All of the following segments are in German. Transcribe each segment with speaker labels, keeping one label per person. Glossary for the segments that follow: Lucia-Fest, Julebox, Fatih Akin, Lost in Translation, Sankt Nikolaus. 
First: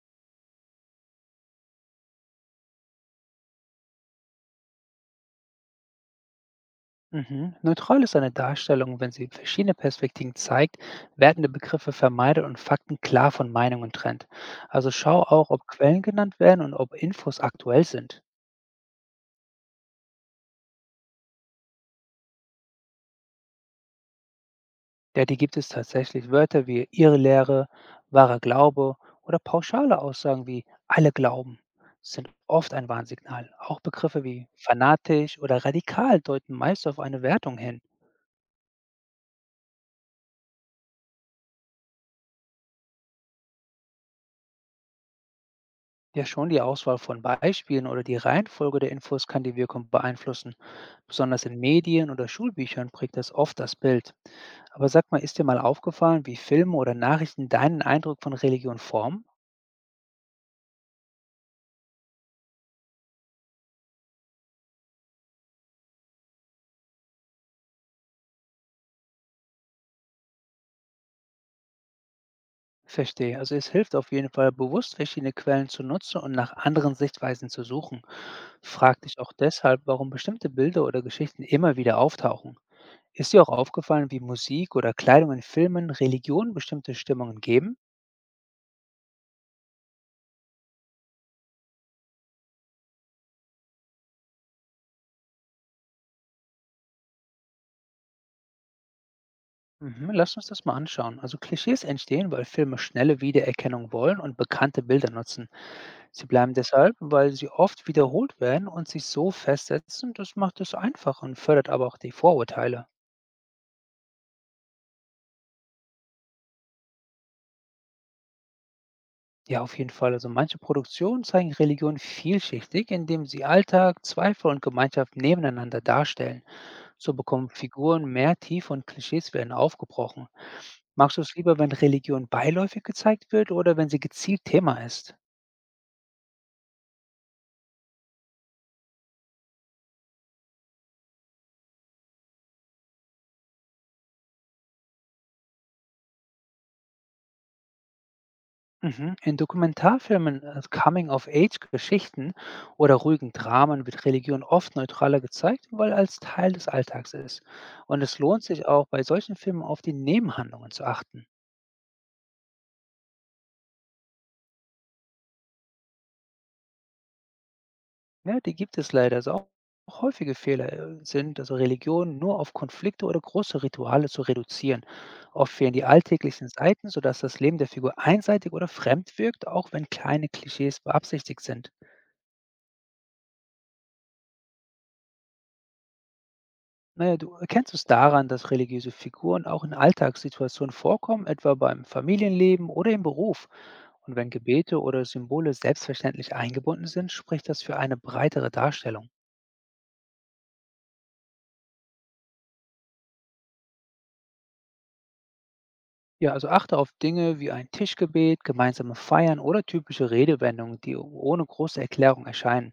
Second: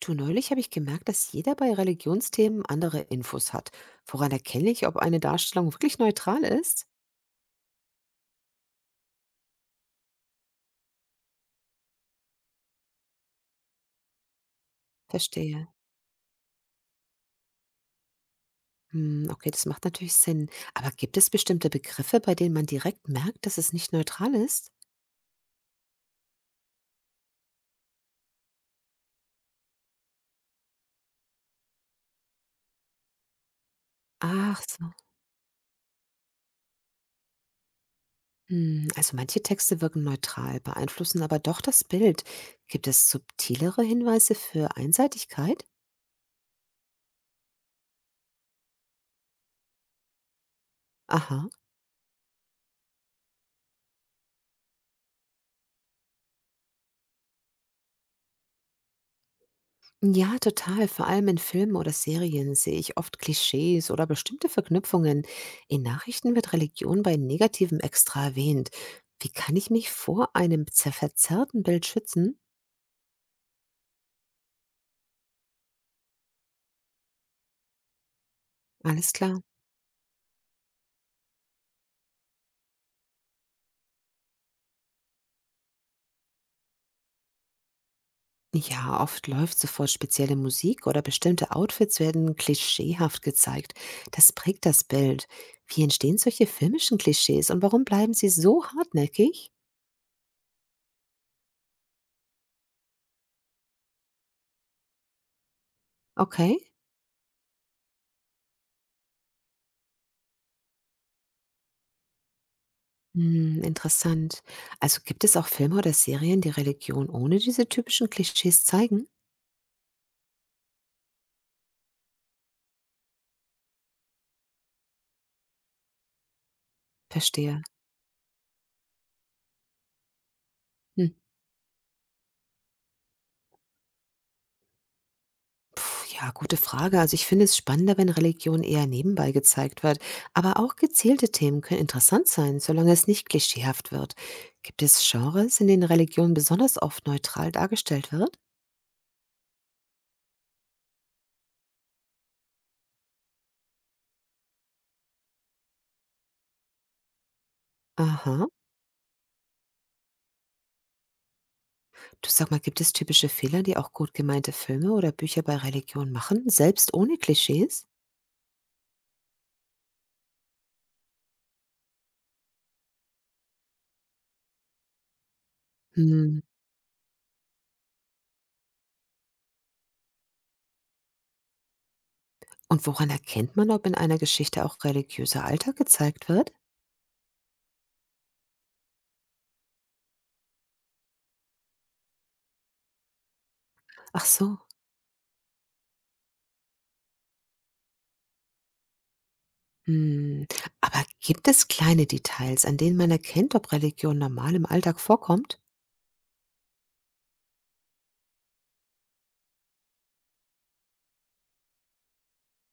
Speaker 1: Du, neulich habe ich gemerkt, dass jeder bei Religionsthemen andere Infos hat. Woran erkenne ich, ob eine Darstellung wirklich neutral ist?
Speaker 2: Mhm. Neutral ist eine Darstellung, wenn sie verschiedene Perspektiven zeigt, wertende Begriffe vermeidet und Fakten klar von Meinungen trennt. Also schau auch, ob
Speaker 1: Verstehe.
Speaker 2: Quellen genannt werden und ob Infos aktuell sind.
Speaker 1: Hm, okay, das macht natürlich Sinn. Aber gibt es bestimmte Begriffe, bei denen man direkt merkt, dass es nicht neutral ist?
Speaker 2: Ja, die gibt es tatsächlich, Wörter wie ihre Lehre, wahrer Glaube oder pauschale Aussagen wie alle glauben sind oft ein Warnsignal. Auch Begriffe wie
Speaker 1: Ach so.
Speaker 2: fanatisch oder radikal deuten meist auf eine Wertung hin.
Speaker 1: Hm, also manche Texte wirken neutral, beeinflussen aber doch das Bild. Gibt es subtilere Hinweise für Einseitigkeit?
Speaker 2: Ja, schon die Auswahl von Beispielen oder die Reihenfolge der Infos kann die Wirkung beeinflussen. Besonders
Speaker 1: Aha.
Speaker 2: in Medien oder Schulbüchern prägt das oft das Bild. Aber sag mal, ist dir mal aufgefallen, wie Filme oder Nachrichten deinen Eindruck von Religion formen?
Speaker 1: Ja, total. Vor allem in Filmen oder Serien sehe ich oft Klischees oder bestimmte Verknüpfungen. In Nachrichten wird Religion bei Negativem extra erwähnt. Wie kann ich mich vor einem verzerrten Bild schützen?
Speaker 2: Verstehe. Also es hilft auf jeden Fall, bewusst verschiedene Quellen zu nutzen und nach anderen Sichtweisen zu suchen. Frag
Speaker 1: Alles
Speaker 2: dich auch
Speaker 1: klar.
Speaker 2: deshalb, warum bestimmte Bilder oder Geschichten immer wieder auftauchen. Ist dir auch aufgefallen, wie Musik oder Kleidung in Filmen Religion bestimmte Stimmungen geben?
Speaker 1: Ja, oft läuft sofort spezielle Musik oder bestimmte Outfits werden klischeehaft gezeigt. Das prägt das Bild. Wie entstehen solche filmischen Klischees und warum bleiben sie so hartnäckig?
Speaker 2: Mhm, lass uns das mal anschauen. Also Klischees entstehen, weil Filme schnelle Wiedererkennung wollen und bekannte Bilder nutzen. Sie bleiben
Speaker 1: Okay.
Speaker 2: deshalb, weil sie oft wiederholt werden und sich so festsetzen, das macht es einfach und fördert aber auch die Vorurteile.
Speaker 1: Hm, interessant. Also gibt es auch Filme oder Serien, die Religion ohne diese typischen Klischees zeigen?
Speaker 2: Ja, auf jeden Fall. Also manche Produktionen zeigen Religion vielschichtig, indem sie Alltag, Zweifel und Gemeinschaft nebeneinander darstellen. So bekommen
Speaker 1: Verstehe.
Speaker 2: Figuren mehr Tiefe und Klischees werden aufgebrochen.
Speaker 1: Hm.
Speaker 2: Magst du es lieber, wenn Religion beiläufig gezeigt wird oder wenn sie gezielt Thema ist?
Speaker 1: Puh, ja, gute Frage. Also ich finde es spannender, wenn Religion eher nebenbei gezeigt wird. Aber auch gezielte Themen können interessant sein, solange es nicht klischeehaft wird. Gibt es Genres, in denen Religion besonders oft neutral dargestellt wird?
Speaker 2: Mhm. In Dokumentarfilmen, Coming-of-Age-Geschichten oder ruhigen Dramen wird Religion oft neutraler gezeigt, weil als Teil des Alltags ist. Und es lohnt
Speaker 1: Aha.
Speaker 2: sich auch, bei solchen Filmen auf die Nebenhandlungen zu achten.
Speaker 1: Du, sag mal, gibt es typische Fehler, die auch gut gemeinte Filme oder Bücher bei Religion machen, selbst ohne Klischees?
Speaker 2: Ja, die gibt es leider. Also auch häufige Fehler sind, also Religion nur auf Konflikte oder große Rituale zu reduzieren. Oft fehlen die
Speaker 1: Hm.
Speaker 2: alltäglichen Seiten, sodass das Leben der Figur einseitig oder fremd wirkt, auch wenn kleine Klischees beabsichtigt sind.
Speaker 1: Und woran erkennt man, ob in einer Geschichte auch religiöser Alltag gezeigt wird?
Speaker 2: Naja, du erkennst es daran, dass religiöse Figuren auch in Alltagssituationen vorkommen, etwa beim Familienleben oder im Beruf. Und
Speaker 1: Ach
Speaker 2: wenn
Speaker 1: so.
Speaker 2: Gebete oder Symbole selbstverständlich eingebunden sind, spricht das für eine breitere Darstellung.
Speaker 1: Hm. Aber gibt es kleine Details, an denen man erkennt, ob Religion normal im Alltag vorkommt?
Speaker 2: Ja, also achte auf Dinge wie ein Tischgebet, gemeinsame Feiern oder typische Redewendungen, die ohne große Erklärung erscheinen.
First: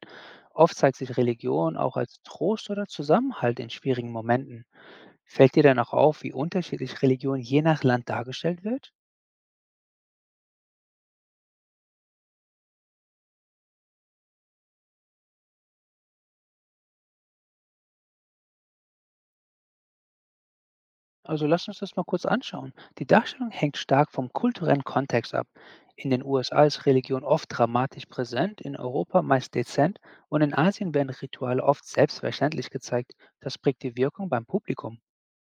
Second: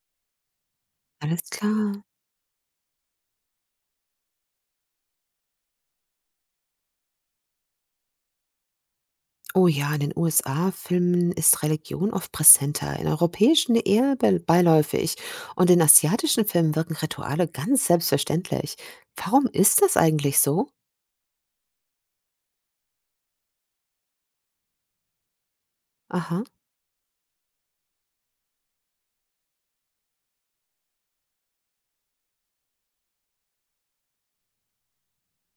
Speaker 2: Oft zeigt sich
Speaker 1: Alles
Speaker 2: Religion auch
Speaker 1: klar.
Speaker 2: als Trost oder Zusammenhalt in schwierigen Momenten. Fällt dir dann auch auf, wie unterschiedlich Religion je nach Land dargestellt wird?
Speaker 1: Oh ja, in den USA-Filmen ist Religion oft präsenter, in europäischen eher beiläufig, und in asiatischen Filmen wirken Rituale ganz selbstverständlich. Warum ist das eigentlich so?
Speaker 2: Also lass uns das mal kurz anschauen. Die Darstellung hängt stark vom kulturellen Kontext ab. In den
Speaker 1: Aha.
Speaker 2: USA ist Religion oft dramatisch präsent, in Europa meist dezent und in Asien werden Rituale oft selbstverständlich gezeigt. Das prägt die Wirkung beim Publikum.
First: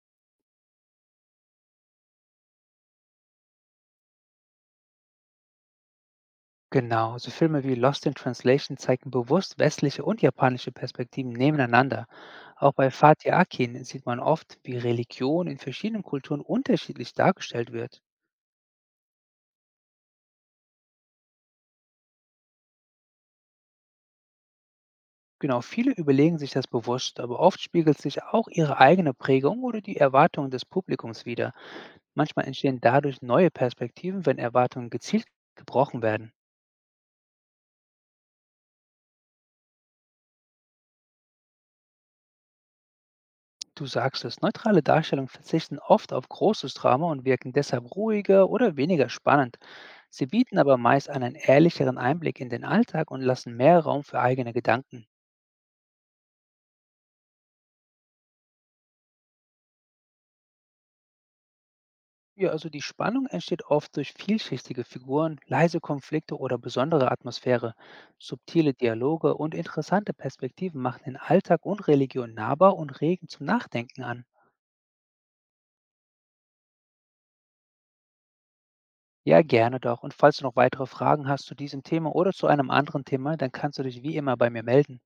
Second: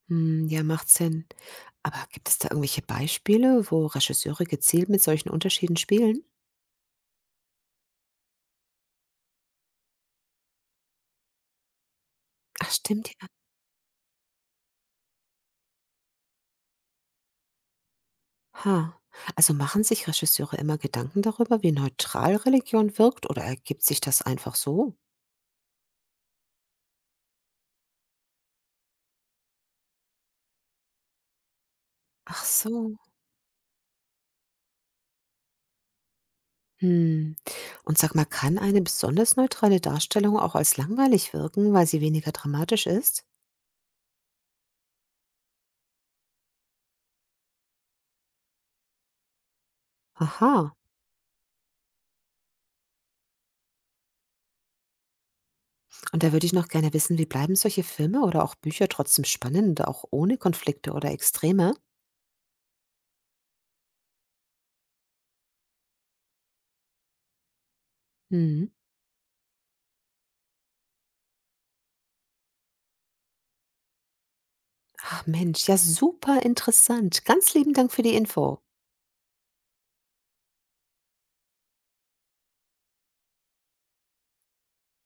Speaker 1: Hm, ja, macht Sinn. Aber gibt es da irgendwelche Beispiele, wo Regisseure gezielt mit solchen Unterschieden spielen?
Speaker 2: Genau, so Filme wie Lost in Translation zeigen bewusst westliche und japanische Perspektiven nebeneinander.
Speaker 1: Ach,
Speaker 2: Auch bei
Speaker 1: stimmt ja.
Speaker 2: Fatih Akin sieht man oft, wie Religion in verschiedenen Kulturen unterschiedlich dargestellt wird.
Speaker 1: Ha. Also machen sich Regisseure immer Gedanken darüber, wie neutral Religion wirkt, oder ergibt sich das einfach so?
Speaker 2: Genau, viele überlegen sich das bewusst, aber oft spiegelt sich auch ihre eigene Prägung oder die Erwartungen des Publikums wider.
Speaker 1: Ach
Speaker 2: Manchmal entstehen
Speaker 1: so.
Speaker 2: dadurch neue Perspektiven, wenn Erwartungen gezielt gebrochen werden.
Speaker 1: Hm. Und sag mal, kann eine besonders neutrale Darstellung auch als langweilig wirken, weil sie weniger dramatisch ist?
Speaker 2: Du sagst es, neutrale Darstellungen verzichten oft auf großes Drama und wirken deshalb ruhiger oder weniger spannend. Sie bieten aber
Speaker 1: Aha.
Speaker 2: meist einen ehrlicheren Einblick in den Alltag und lassen mehr Raum für eigene Gedanken.
Speaker 1: Und da würde ich noch gerne wissen, wie bleiben solche Filme oder auch Bücher trotzdem spannend, auch ohne Konflikte oder Extreme?
Speaker 2: Ja, also die Spannung entsteht oft durch vielschichtige Figuren, leise Konflikte oder besondere Atmosphäre.
Speaker 1: Hm.
Speaker 2: Subtile Dialoge und interessante Perspektiven machen den Alltag und Religion nahbar und regen zum Nachdenken an.
Speaker 1: Ach Mensch, ja, super interessant. Ganz lieben Dank für die Info.
Speaker 2: Ja, gerne doch. Und falls du noch weitere Fragen hast zu diesem Thema oder zu einem anderen Thema, dann kannst du dich wie immer bei mir melden.